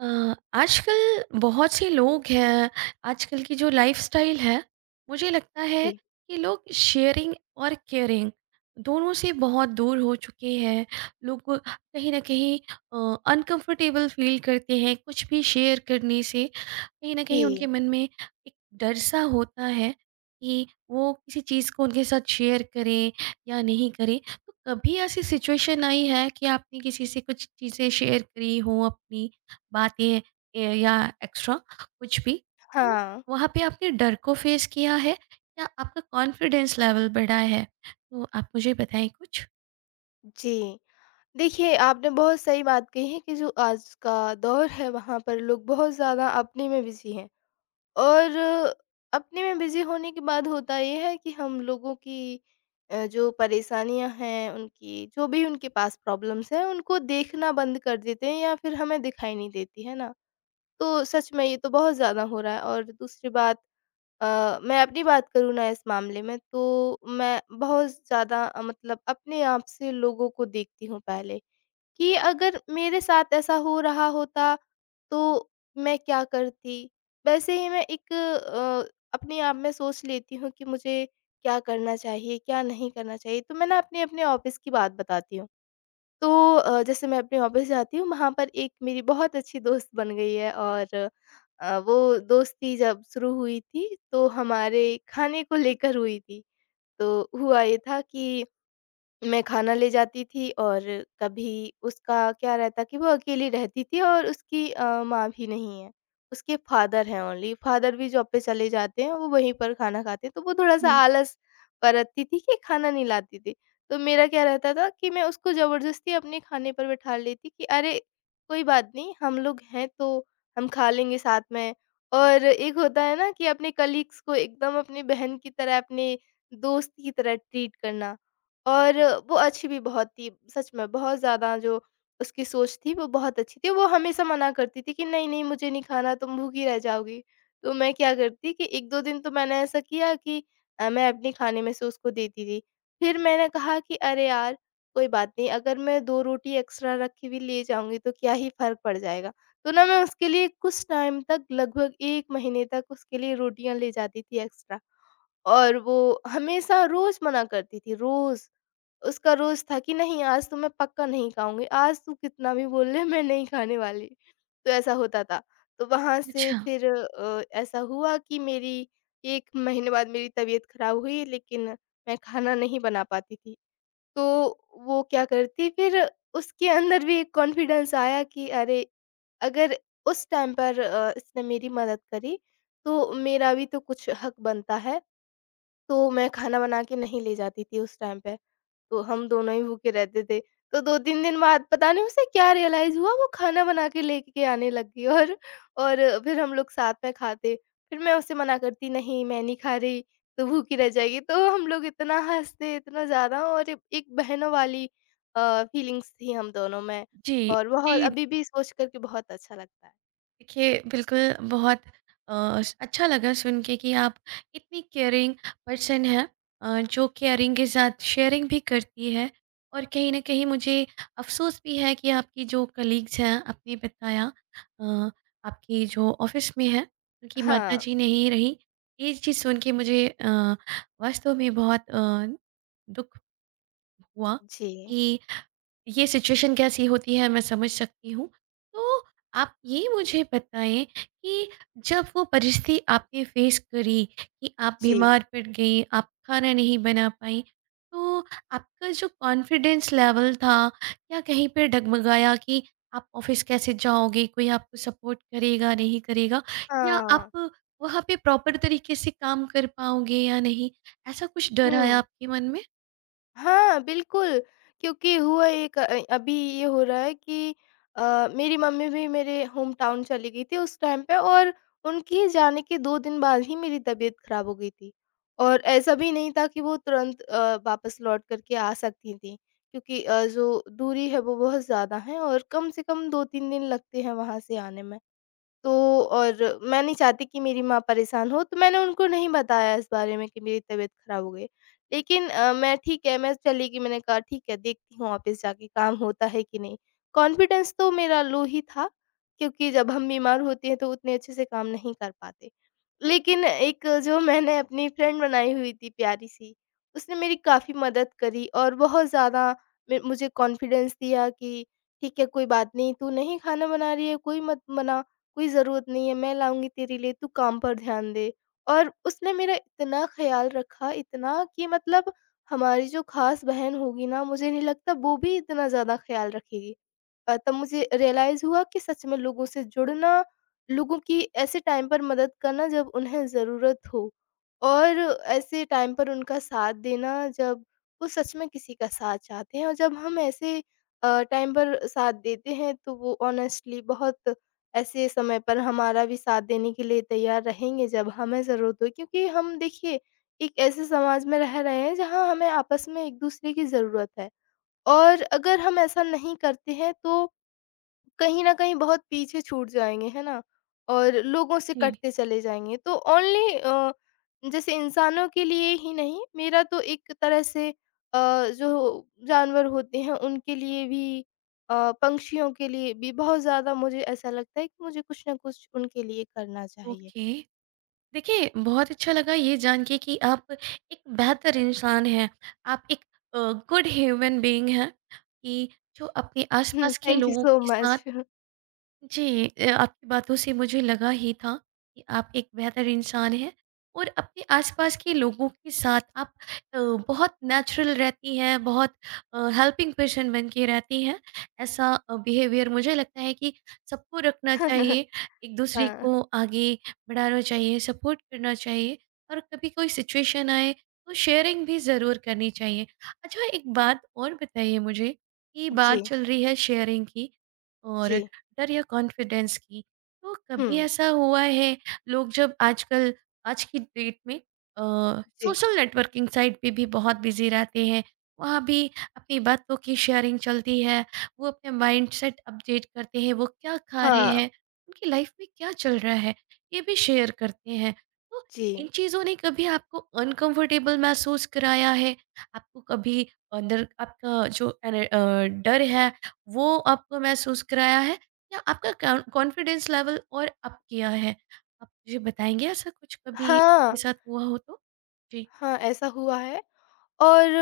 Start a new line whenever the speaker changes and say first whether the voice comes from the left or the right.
right: अ, आजकल बहुत से लोग हैं। आजकल की जो लाइफस्टाइल है, मुझे लगता है
left: जी,
right: कि लोग शेयरिंग और केयरिंग दोनों से बहुत दूर हो चुके हैं। लोग को कहीं ना कहीं अनकंफर्टेबल फील करते हैं कुछ भी शेयर करने से। कहीं ना कहीं उनके
left: जी,
right: मन में एक डर सा होता है कि वो किसी चीज़ को उनके साथ शेयर करें या नहीं करें। तो कभी ऐसी सिचुएशन आई है कि आपने किसी से कुछ चीज़ें शेयर करी हो, अपनी बातें, या एक्स्ट्रा कुछ भी, तो
left: हाँ,
right: वहाँ पे आपने डर को फेस किया है या आपका कॉन्फिडेंस लेवल बढ़ा है? तो आप मुझे बताएं कुछ।
left: जी। देखिए, आपने बहुत सही बात कही है कि जो आज का दौर है, वहाँ पर लोग बहुत ज़्यादा अपने में बिज़ी हैं, और अपने में बिज़ी होने के बाद होता ये है कि हम लोगों की जो परेशानियाँ हैं, उनकी जो भी उनके पास प्रॉब्लम्स हैं, उनको देखना बंद कर देते हैं या फिर हमें दिखाई नहीं देती, है ना? तो सच में ये तो बहुत ज़्यादा हो रहा है। और दूसरी बात, मैं अपनी बात करूँ ना इस मामले में, तो मैं बहुत ज़्यादा मतलब अपने आप से लोगों को देखती हूँ पहले कि अगर मेरे साथ ऐसा हो रहा होता, तो मैं क्या करती? वैसे ही मैं एक अपने आप में सोच लेती हूँ कि मुझे क्या करना चाहिए, क्या नहीं करना चाहिए? तो मैं ना अपने-अपने ऑफ़िस की बात बताती हूँ। तो जैसे मैं अपने ऑफ़िस जाती हूँ, वहाँ पर एक मेरी बहुत अच्छी दोस्त बन गई है, और वो दोस्ती जब शुरू हुई थी, तो हमारे खाने को लेकर हुई थी। तो हुआ ये था कि मैं खाना ले जाती थी, और कभी उसका क्या रहता कि वो अकेली रहती थी और उसकी माँ भी नहीं है। उसके फादर हैं ओनली, फादर भी जॉब पे चले जाते हैं, वो वहीं पर खाना खाते हैं, तो वो थोड़ा-सा
right: हम्म।
left: आलस बरतती थी कि खाना नहीं लाती थी। तो मेरा क्या रहता था कि मैं उसको ज़बरदस्ती अपने खाने पर बैठा लेती कि अरे! कोई बात नहीं, हम लोग हैं, तो हम खा लेंगे साथ में। और एक होता है ना कि अपने कलीग्स को एकदम अपनी बहन की तरह, अपने दोस्त की तरह ट्रीट करना। और वो अच्छी भी बहुत थी, सच में बहुत ज़्यादा। जो उसकी सोच थी, वो बहुत अच्छी थी। वो हमेशा मना करती थी कि नहीं-नहीं, मुझे नहीं खाना, तुम भूखी रह जाओगी। तो मैं क्या करती कि 1-2 दिन तो मैंने ऐसा किया कि मैं अपने खाने में से उसको देती थी। फिर मैंने कहा कि अरे यार, कोई बात नहीं, अगर मैं 2 रोटी एक्स्ट्रा रखी भी ले जाऊँगी, तो क्या ही फ़र्क पड़ जाएगा। तो ना मैं उसके लिए कुछ टाइम तक, लगभग 1 महीने तक उसके लिए रोटियाँ ले जाती थी एक्स्ट्रा। और वो हमेशा रोज़ मना करती थी, रोज़। उसका रोज़ था कि नहीं, आज तो मैं पक्का नहीं खाऊँगी, आज तू कितना भी बोल ले, मैं नहीं खाने वाली। तो ऐसा होता था। तो वहाँ से
right: अच्छा।
left: फिर ऐसा हुआ कि मेरी 1 महीने बाद मेरी तबीयत खराब हुई, लेकिन मैं खाना नहीं बना पाती थी। तो वो क्या करती फिर, उसके अंदर भी एक कॉन्फिडेंस आया कि अरे! अगर उस टाइम पर इसने मेरी मदद करी, तो मेरा भी तो कुछ हक बनता है। तो मैं खाना बना के नहीं ले जाती थी उस टाइम पे, तो हम दोनों ही भूखे रहते थे। तो 2-3 दिन बाद पता नहीं उसे क्या रियलाइज़ हुआ, वो खाना बना के लेके आने लग गई। और और फिर हम लोग साथ में खाते। फिर मैं उसे मना करती, नहीं मैं नहीं खा रही, तू भूखी रह जाएगी। तो हम लोग इतना हँसते, इतना ज़्यादा। और ए एक बहनों वाली फीलिंग्स थी हम दोनों में,
right: जी।
left: और
right: जी,
left: बहुत अभी भी सोच कर के बहुत अच्छा लगता है।
right: देखिए, बिल्कुल बहुत अच्छा लगा सुन के कि आप इतनी केयरिंग पर्सन हैं, जो केयरिंग के साथ शेयरिंग भी करती है। और कहीं न कहीं मुझे अफ़सोस भी है कि आपकी जो कलीग्स हैं, आपने बताया, अ, आपकी जो ऑफ़िस में हैं, उनकी
left: हाँ।
right: माताजी नहीं रहीं। ये चीज़ सुन के मुझे वास्तव में बहुत दुःख हुआ
left: जी।
right: कि ये सिचुएशन कैसी होती है, मैं समझ सकती हूँ। तो आप ये मुझे बताएँ कि जब वो परिस्थिति आपने फ़ेस करी कि आप
left: जी।
right: बीमार पड़ गईं, आप खाना नहीं बना पाईं, तो आपका जो कॉन्फिडेंस लेवल था, क्या कहीं पे डगमगाया कि आप ऑफ़िस कैसे जाओगे, कोई आपको सपोर्ट करेगा, नहीं करेगा? या
left: हाँ।
right: आप वहाँ पे प्रॉपर तरीके से काम कर पाओगे या नहीं? ऐसा कुछ डर आया
left: हुँ।
right: आपके मन में?
left: हाँ, बिल्कुल, क्योंकि हुआ एक, अभी ये हो रहा है कि मेरी मम्मी भी मेरे होम टाउन चली गई थी उस टाइम पे, और उनके जाने के 2 दिन बाद ही मेरी तबीयत खराब हो गई थी। और ऐसा भी नहीं था कि वो तुरंत वापस लौट कर के आ सकती थीं, क्योंकि जो दूरी है वो बहुत ज़्यादा है, और कम से कम 2-3 दिन लगते हैं वहाँ से आने में। तो और मैं नहीं चाहती कि मेरी माँ परेशान हो, तो मैंने उनको नहीं बताया इस बारे में कि मेरी तबीयत ख़राब हो गई। लेकिन मैं ठीक है, मैं चली गई, मैंने कहा ठीक है, देखती हूँ ऑफ़िस जाके काम होता है कि नहीं। कॉन्फिडेंस तो मेरा लो ही था, क्योंकि जब हम बीमार होते हैं तो उतने अच्छे से काम नहीं कर पाते। लेकिन एक जो मैंने अपनी फ्रेंड बनाई हुई थी प्यारी-सी, उसने मेरी काफ़ी मदद करी, और बहुत ज़्यादा मे मुझे कॉन्फिडेंस दिया कि ठीक है, कोई बात नहीं, तू नहीं खाना बना रही है, कोई मत बना। कोई ज़रूरत नहीं है, मैं लाऊँगी तेरे लिए, तू काम पर ध्यान दे। और उसने मेरा इतना ख़्याल रखा, इतना कि मतलब हमारी जो ख़ास बहन होगी ना, मुझे नहीं लगता वो भी इतना ज़्यादा ख़्याल रखेगी। तब मुझे रियलाइज़ हुआ कि सच में लोगों से जुड़ना, लोगों की ऐसे टाइम पर मदद करना जब उन्हें ज़रूरत हो, और ऐसे टाइम पर उनका साथ देना जब वो सच में किसी का साथ चाहते हैं, और जब हम ऐसे टाइम पर साथ देते हैं, तो वो ऑनेस्टली बहुत ऐसे समय पर हमारा भी साथ देने के लिए तैयार रहेंगे, जब हमें ज़रूरत हो। क्योंकि हम देखिए, एक ऐसे समाज में रह रहे हैं जहाँ हमें आपस में एक दूसरे की ज़रूरत है, और अगर हम ऐसा नहीं करते हैं, तो कहीं न कहीं बहुत पीछे छूट जाएँगे, है ना? और लोगों से
right: जी।
left: कटते चले जाएँगे। तो ओनली जैसे इंसानों के लिए ही नहीं, मेरा तो एक तरह से, जो जानवर होते हैं उनके लिए भी, पक्षियों के लिए भी बहुत ज़्यादा मुझे ऐसा लगता है कि मुझे कुछ ना कुछ उनके लिए करना चाहिए।
right: ओके। देखिए, बहुत अच्छा लगा ये जान के कि आप एक बेहतर इंसान हैं, आप एक अ, गुड ह्यूमन बीइंग हैं कि जो अपने
left: हुँ,
right: आस-पास के
left: थैंक यू
right: लोगों
left: सो
right: के साथ।
left: मच।
right: जी, आपकी बातों से मुझे लगा ही था कि आप एक बेहतर इंसान हैं और अपने आसपास के लोगों के साथ आप अ, बहुत नेचुरल रहती हैं, बहुत हेल्पिंग पर्सन बन के रहती हैं। ऐसा बिहेवियर मुझे लगता है कि सबको रखना चाहिए, एक दूसरे
left: हाँ,
right: को आगे बढ़ाना चाहिए, सपोर्ट करना चाहिए, और कभी कोई सिचुएशन आए तो शेयरिंग भी ज़रूर करनी चाहिए। अच्छा, एक बात और बताइए मुझे कि बात
left: जी,
right: चल रही है शेयरिंग की और
left: जी।
right: डर या कॉन्फिडेंस की। तो कभी
left: हुँ,
right: ऐसा हुआ है, लोग जब आजकल, आज की डेट में, अ,
left: जी।
right: सोशल नेटवर्किंग साइट पे भी बहुत बिज़ी रहते हैं, वहाँ भी अपनी बातों की शेयरिंग चलती है। वो अपने माइंडसेट अपडेट करते हैं, वो क्या खा रहे
left: हाँ,
right: हैं, उनकी लाइफ में क्या चल रहा है, ये भी शेयर करते हैं। तो
left: जी।
right: इन चीज़ों ने कभी आपको अनकंफर्टेबल महसूस कराया है? आपको कभी अंदर आपका जो डर है, वो आपको महसूस कराया है? या आपका कॉन्फिडेंस लेवल और अप किया है? आप मुझे बताएँगे ऐसा कुछ कभी आपके
left: हाँ,
right: साथ हुआ हो तो? जी।
left: हाँ, ऐसा हुआ है। और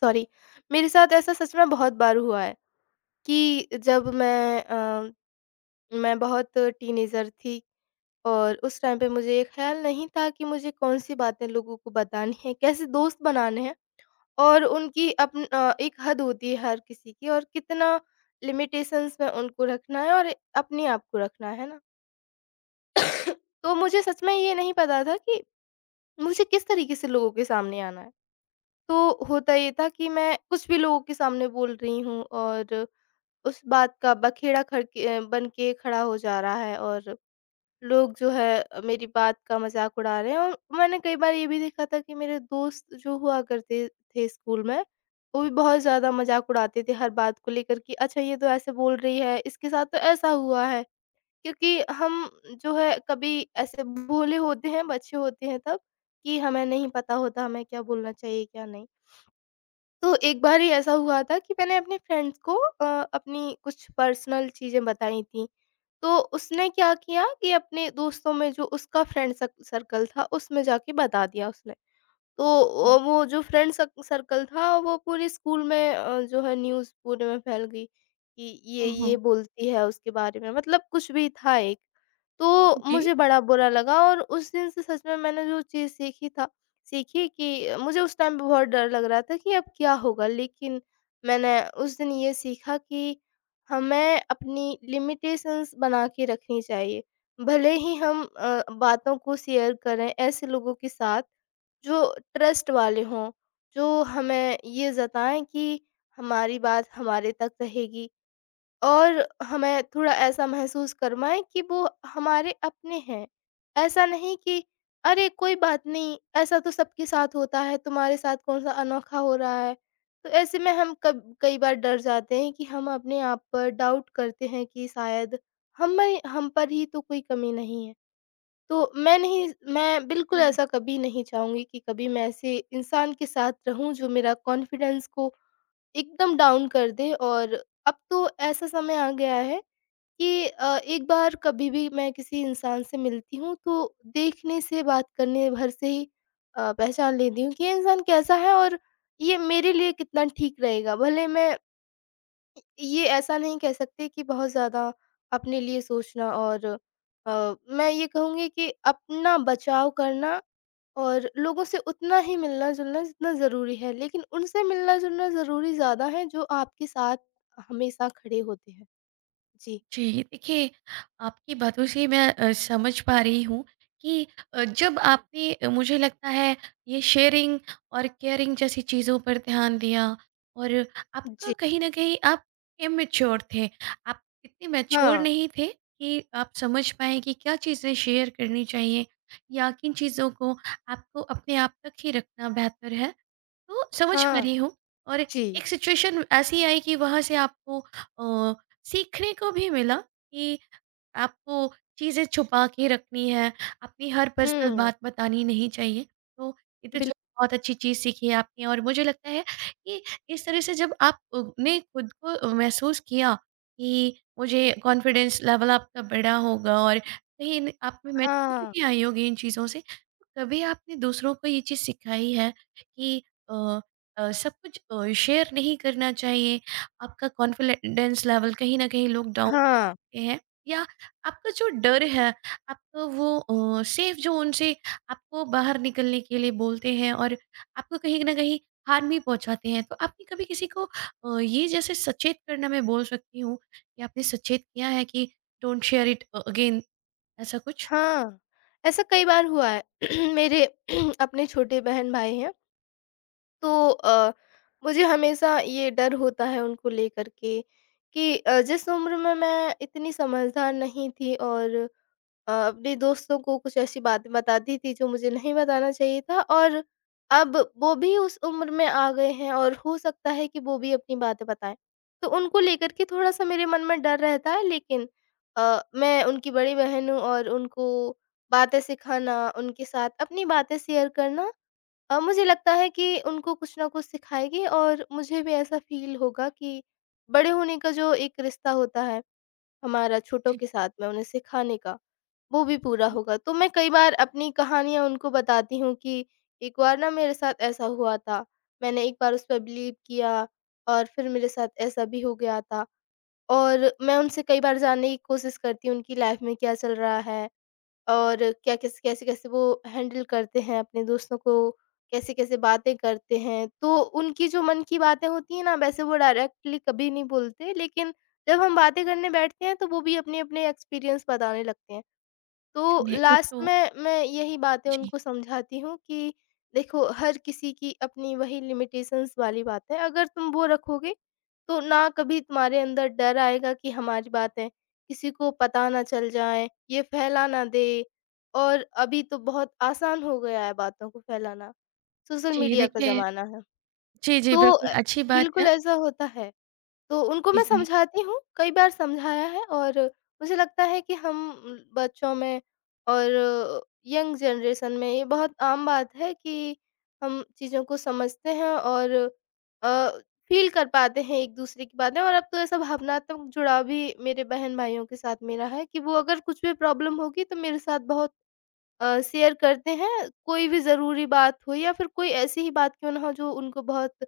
left: सॉरी, मेरे साथ ऐसा सच में बहुत बार हुआ है कि जब मैं बहुत टीनेजर थी, और उस टाइम पे मुझे ये ख़्याल नहीं था कि मुझे कौन-सी बातें लोगों को बतानी है, कैसे दोस्त बनाने हैं, और उनकी एक हद होती है हर किसी की, और कितना लिमिटेशंस में उनको रखना है और अपने आप को रखना है ना? तो मुझे सच में ये नहीं पता था कि मुझे किस तरीके से लोगों के सामने आना है। तो होता ये था कि मैं कुछ भी लोगों के सामने बोल रही हूँ, और उस बात का बखेड़ा खड़के बन के खड़ा हो जा रहा है। और लोग जो है मेरी बात का मजाक उड़ा रहे हैं, और मैंने कई बार ये भी देखा था कि मेरे दोस्त जो हुआ करते थे स्कूल में, वो भी बहुत ज़्यादा मजाक उड़ाते थे हर बात को लेकर कि अच्छा, ये तो ऐसे बोल रही है, इसके साथ तो ऐसा हुआ है, क्योंकि हम जो है, कभी ऐसे भोले होते हैं, बच्चे होते हैं तब, कि हमें नहीं पता होता हमें क्या बोलना चाहिए क्या नहीं। तो एक बार ही ऐसा हुआ था कि मैंने अपने फ्रेंड्स को अ, अपनी कुछ पर्सनल चीज़ें बताई थी। तो उसने क्या किया कि अपने दोस्तों में, जो उसका फ्रेंड सक सर्कल था, उसमें जाके बता दिया उसने। तो
right: जी।
left: वो जो फ्रेंड सक सर्कल था, वो पूरे स्कूल में, जो है न्यूज़ पूरे में फैल गई कि ये,
right: ओहो!
left: ये बोलती है उसके बारे में, मतलब कुछ भी था एक। तो
right: जी।
left: मुझे बड़ा बुरा लगा, और उस दिन से सच में मैंने जो चीज़ सीखी। कि मुझे उस टाइम पे बहुत डर लग रहा था कि अब क्या होगा? लेकिन मैंने उस दिन ये सीखा कि हमें अपनी लिमिटेशंस बना के रखनी चाहिए। भले ही हम बातों को शेयर करें ऐसे लोगों के साथ जो ट्रस्ट वाले हों, जो हमें ये जताएँ कि हमारी बात हमारे तक रहेगी, और हमें थोड़ा ऐसा महसूस करवाएँ कि वो हमारे अपने हैं। ऐसा नहीं कि अरे! कोई बात नहीं, ऐसा तो सबके साथ होता है, तुम्हारे साथ कौन-सा अनोखा हो रहा है। तो ऐसे में हम कब कई बार डर जाते हैं कि हम अपने आप पर डाउट करते हैं कि शायद हम पर ही तो कोई कमी नहीं है। तो मैं नहीं, मैं बिल्कुल ऐसा कभी नहीं चाहूँगी कि कभी मैं ऐसे इंसान के साथ रहूँ जो मेरा कॉन्फिडेंस को एकदम डाउन कर दे। और अब तो ऐसा समय आ गया है कि एक बार कभी भी मैं किसी इंसान से मिलती हूँ, तो देखने से बात करने भर से ही पहचान लेती हूँ कि ये इंसान कैसा है, और ये मेरे लिए कितना ठीक रहेगा। भले मैं ये ऐसा नहीं कह सकते कि बहुत ज़्यादा अपने लिए सोचना, और मैं ये कहूँगी कि अपना बचाव करना, और लोगों से उतना ही मिलना-जुलना जितना ज़रूरी है, लेकिन उनसे मिलना-जुलना ज़रूरी ज़्यादा है जो आपके साथ हमेशा खड़े होते हैं। जी।
right: जी, देखिए, आपकी बातों से मैं समझ पा रही हूँ कि मुझे लगता है ये शेयरिंग और केयरिंग जैसी चीज़ों पर ध्यान दिया और आपका
left: जी।
right: कहीं न कहीं आप इमैच्योर थे। आप इतने मैच्योर
left: हाँ,
right: नहीं थे कि आप समझ पाएँ कि क्या चीज़ें शेयर करनी चाहिए या किन चीज़ों को आपको अपने आप तक ही रखना बेहतर है। तो समझ पा
left: हाँ,
right: रही हूँ, और
left: जी।
right: एक सिचुएशन ऐसी आई कि वहाँ से आपको अ, सीखने को भी मिला कि आपको चीज़ें छुपा के रखनी है, अपनी हर पर्सनल
left: हुँ,
right: बात बतानी नहीं चाहिए। तो ये तो
left: बिल
right: चलो बहुत अच्छी चीज़ सीखी है आपने, और मुझे लगता है कि इस तरह से जब आपने खुद को महसूस किया कि मुझे कॉन्फिडेंस लेवल आपका बढ़ा होगा और कहीं न आप में
left: हाँ,
right: मैच्योरिटी आई होगी इन चीज़ों से, तो कभी आपने दूसरों को ये चीज़ सिखाई है कि अ सब कुछ शेयर नहीं करना चाहिए। आपका कॉन्फिडेंस लेवल कहीं न कहीं लोग डाउन
left: हाँ,
right: होते हैं, या आपका जो डर है, आपका वो सेफ ज़ोन से आपको बाहर निकलने के लिए बोलते हैं और आपको कहीं न कहीं हार्म भी पहुँचाते हैं। तो आपने कभी किसी को ये जैसे सचेत करना, मैं बोल सकती हूँ कि आपने सचेत किया है कि डोंट शेयर इट अगेन, ऐसा कुछ?
left: हाँ। ऐसा कई बार हुआ है। मेरे अपने छोटे बहन-भाई हैं। तो मुझे हमेशा ये डर होता है उनको लेकर के कि जिस उम्र में मैं इतनी समझदार नहीं थी, और अपने दोस्तों को कुछ ऐसी बातें बताती थी जो मुझे नहीं बताना चाहिए था, और अब वो भी उस उम्र में आ गए हैं, और हो सकता है कि वो भी अपनी बातें बताएं। तो उनको लेकर के थोड़ा सा मेरे मन में डर रहता है। लेकिन मैं उनकी बड़ी बहन हूँ, और उनको बातें सिखाना, उनके साथ अपनी बातें शेयर करना, मुझे लगता है कि उनको कुछ ना कुछ सिखाएगी, और मुझे भी ऐसा फ़ील होगा कि बड़े होने का जो एक रिश्ता होता है हमारा, छोटों
right: जी।
left: के साथ में उन्हें सिखाने का, वो भी
right: हुँ,
left: पूरा
right: हुँ।
left: होगा। तो मैं कई बार अपनी कहानियाँ उनको बताती हूँ कि एक बार ना मेरे साथ ऐसा हुआ था, मैंने एक बार उस पर बिलीव किया, और फिर मेरे साथ ऐसा भी हो गया था। और मैं उनसे कई बार जानने की कोशिश करती हूँ उनकी लाइफ़ में क्या चल रहा है। और क्या किस कैसे-कैसे वो हैंडल करते हैं अपने दोस्तों को, कैसे-कैसे बातें करते हैं। तो उनकी जो मन की बातें होती हैं ना, वैसे वो डायरेक्टली कभी नहीं बोलते, लेकिन जब हम बातें करने बैठते हैं, तो वो भी अपने-अपने एक्सपीरियंस बताने लगते हैं। तो
right: चलिए एक
left: लास्ट
right: तो।
left: में मैं यही बातें
right: जी।
left: उनको समझाती हूँ कि देखो, हर किसी की अपनी वही लिमिटेशंस वाली बात है। अगर तुम वो रखोगे, तो ना कभी तुम्हारे अंदर डर आएगा कि हमारी बातें किसी को पता ना चल जाएँ, ये फैला ना दे। और अभी तो बहुत आसान हो गया है बातों को फैलाना, सोशल
right: जी,
left: मीडिया का
right: देखिए।
left: ज़माना है।
right: जी, जी,
left: तो
right: बिल्कुल अच्छी बात
left: बिल्कुल
right: है।
left: ऐसा होता है। तो उनको
right: जी,
left: मैं
right: जी।
left: समझाती हूँ, कई बार समझाया है। और मुझे लगता है कि हम बच्चों में और यंग जनरेशन में ये बहुत आम बात है कि हम चीज़ों को समझते हैं, और अ, फ़ील कर पाते हैं एक-दूसरे की बातें। और अब तो ऐसा भावनात्मक जुड़ाव भी मेरे बहन-भाइयों के साथ मेरा है कि वो अगर कुछ भी प्रॉब्लम होगी तो मेरे साथ बहुत शेयर करते हैं, कोई भी ज़रूरी बात हो, या फिर कोई ऐसी ही बात क्यों ना हो जो उनको बहुत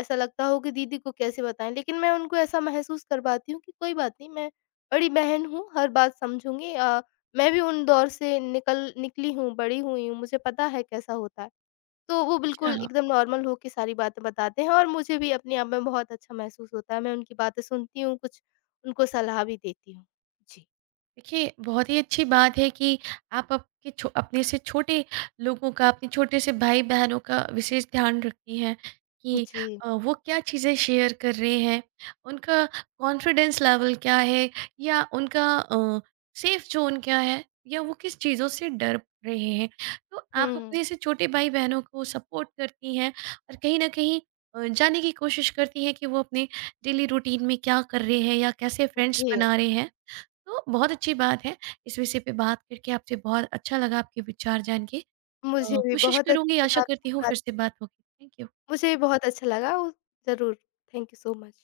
left: ऐसा लगता हो कि दीदी को कैसे बताएँ। लेकिन मैं उनको ऐसा महसूस करवाती हूँ कि कोई बात नहीं, मैं बड़ी बहन हूँ, हर बात समझूँगी। मैं भी उन दौर से निकली हूँ, बड़ी हुई हूँ, मुझे पता है कैसा होता है। तो वो बिल्कुल
right: अच्छा,
left: एकदम नॉर्मल हो के सारी बातें बताते हैं, और मुझे भी अपने आप में बहुत अच्छा महसूस होता है। मैं उनकी बातें सुनती हूँ, कुछ उनको सलाह भी देती हूँ। जी।
right: देखिए, बहुत ही अच्छी बात है कि आप आपके छो अपने से छोटे लोगों का, अपने छोटे से भाई-बहनों का विशेष ध्यान रखती हैं कि
left: जी।
right: वो क्या चीज़ें शेयर कर रहे हैं, उनका कॉन्फिडेंस लेवल क्या है या उनका सेफ ज़ोन क्या है या वो किस चीज़ों से डर रहे हैं। तो आप
left: हुँ, हुँ।
right: अपने से छोटे भाई-बहनों को सपोर्ट करती हैं और कहीं न कहीं जानने की कोशिश करती हैं कि वो अपने डेली रूटीन में क्या कर रहे हैं या कैसे फ्रेंड्स
left: जी।
right: बना रहे हैं? तो बहुत अच्छी बात है। इस विषय पे बात करके आपसे बहुत अच्छा लगा, आपके विचार जान के।
left: मुझे भी
right: कोशिश
left: बहुत
right: करूँगी,
left: अच्छा
right: आशा
left: लगा
right: करती
left: आपसे
right: हूँ
left: बात
right: फिर से बात होगी। Thank you.
left: मुझे भी बहुत अच्छा लगा, उ ज़रूर। Thank you so much.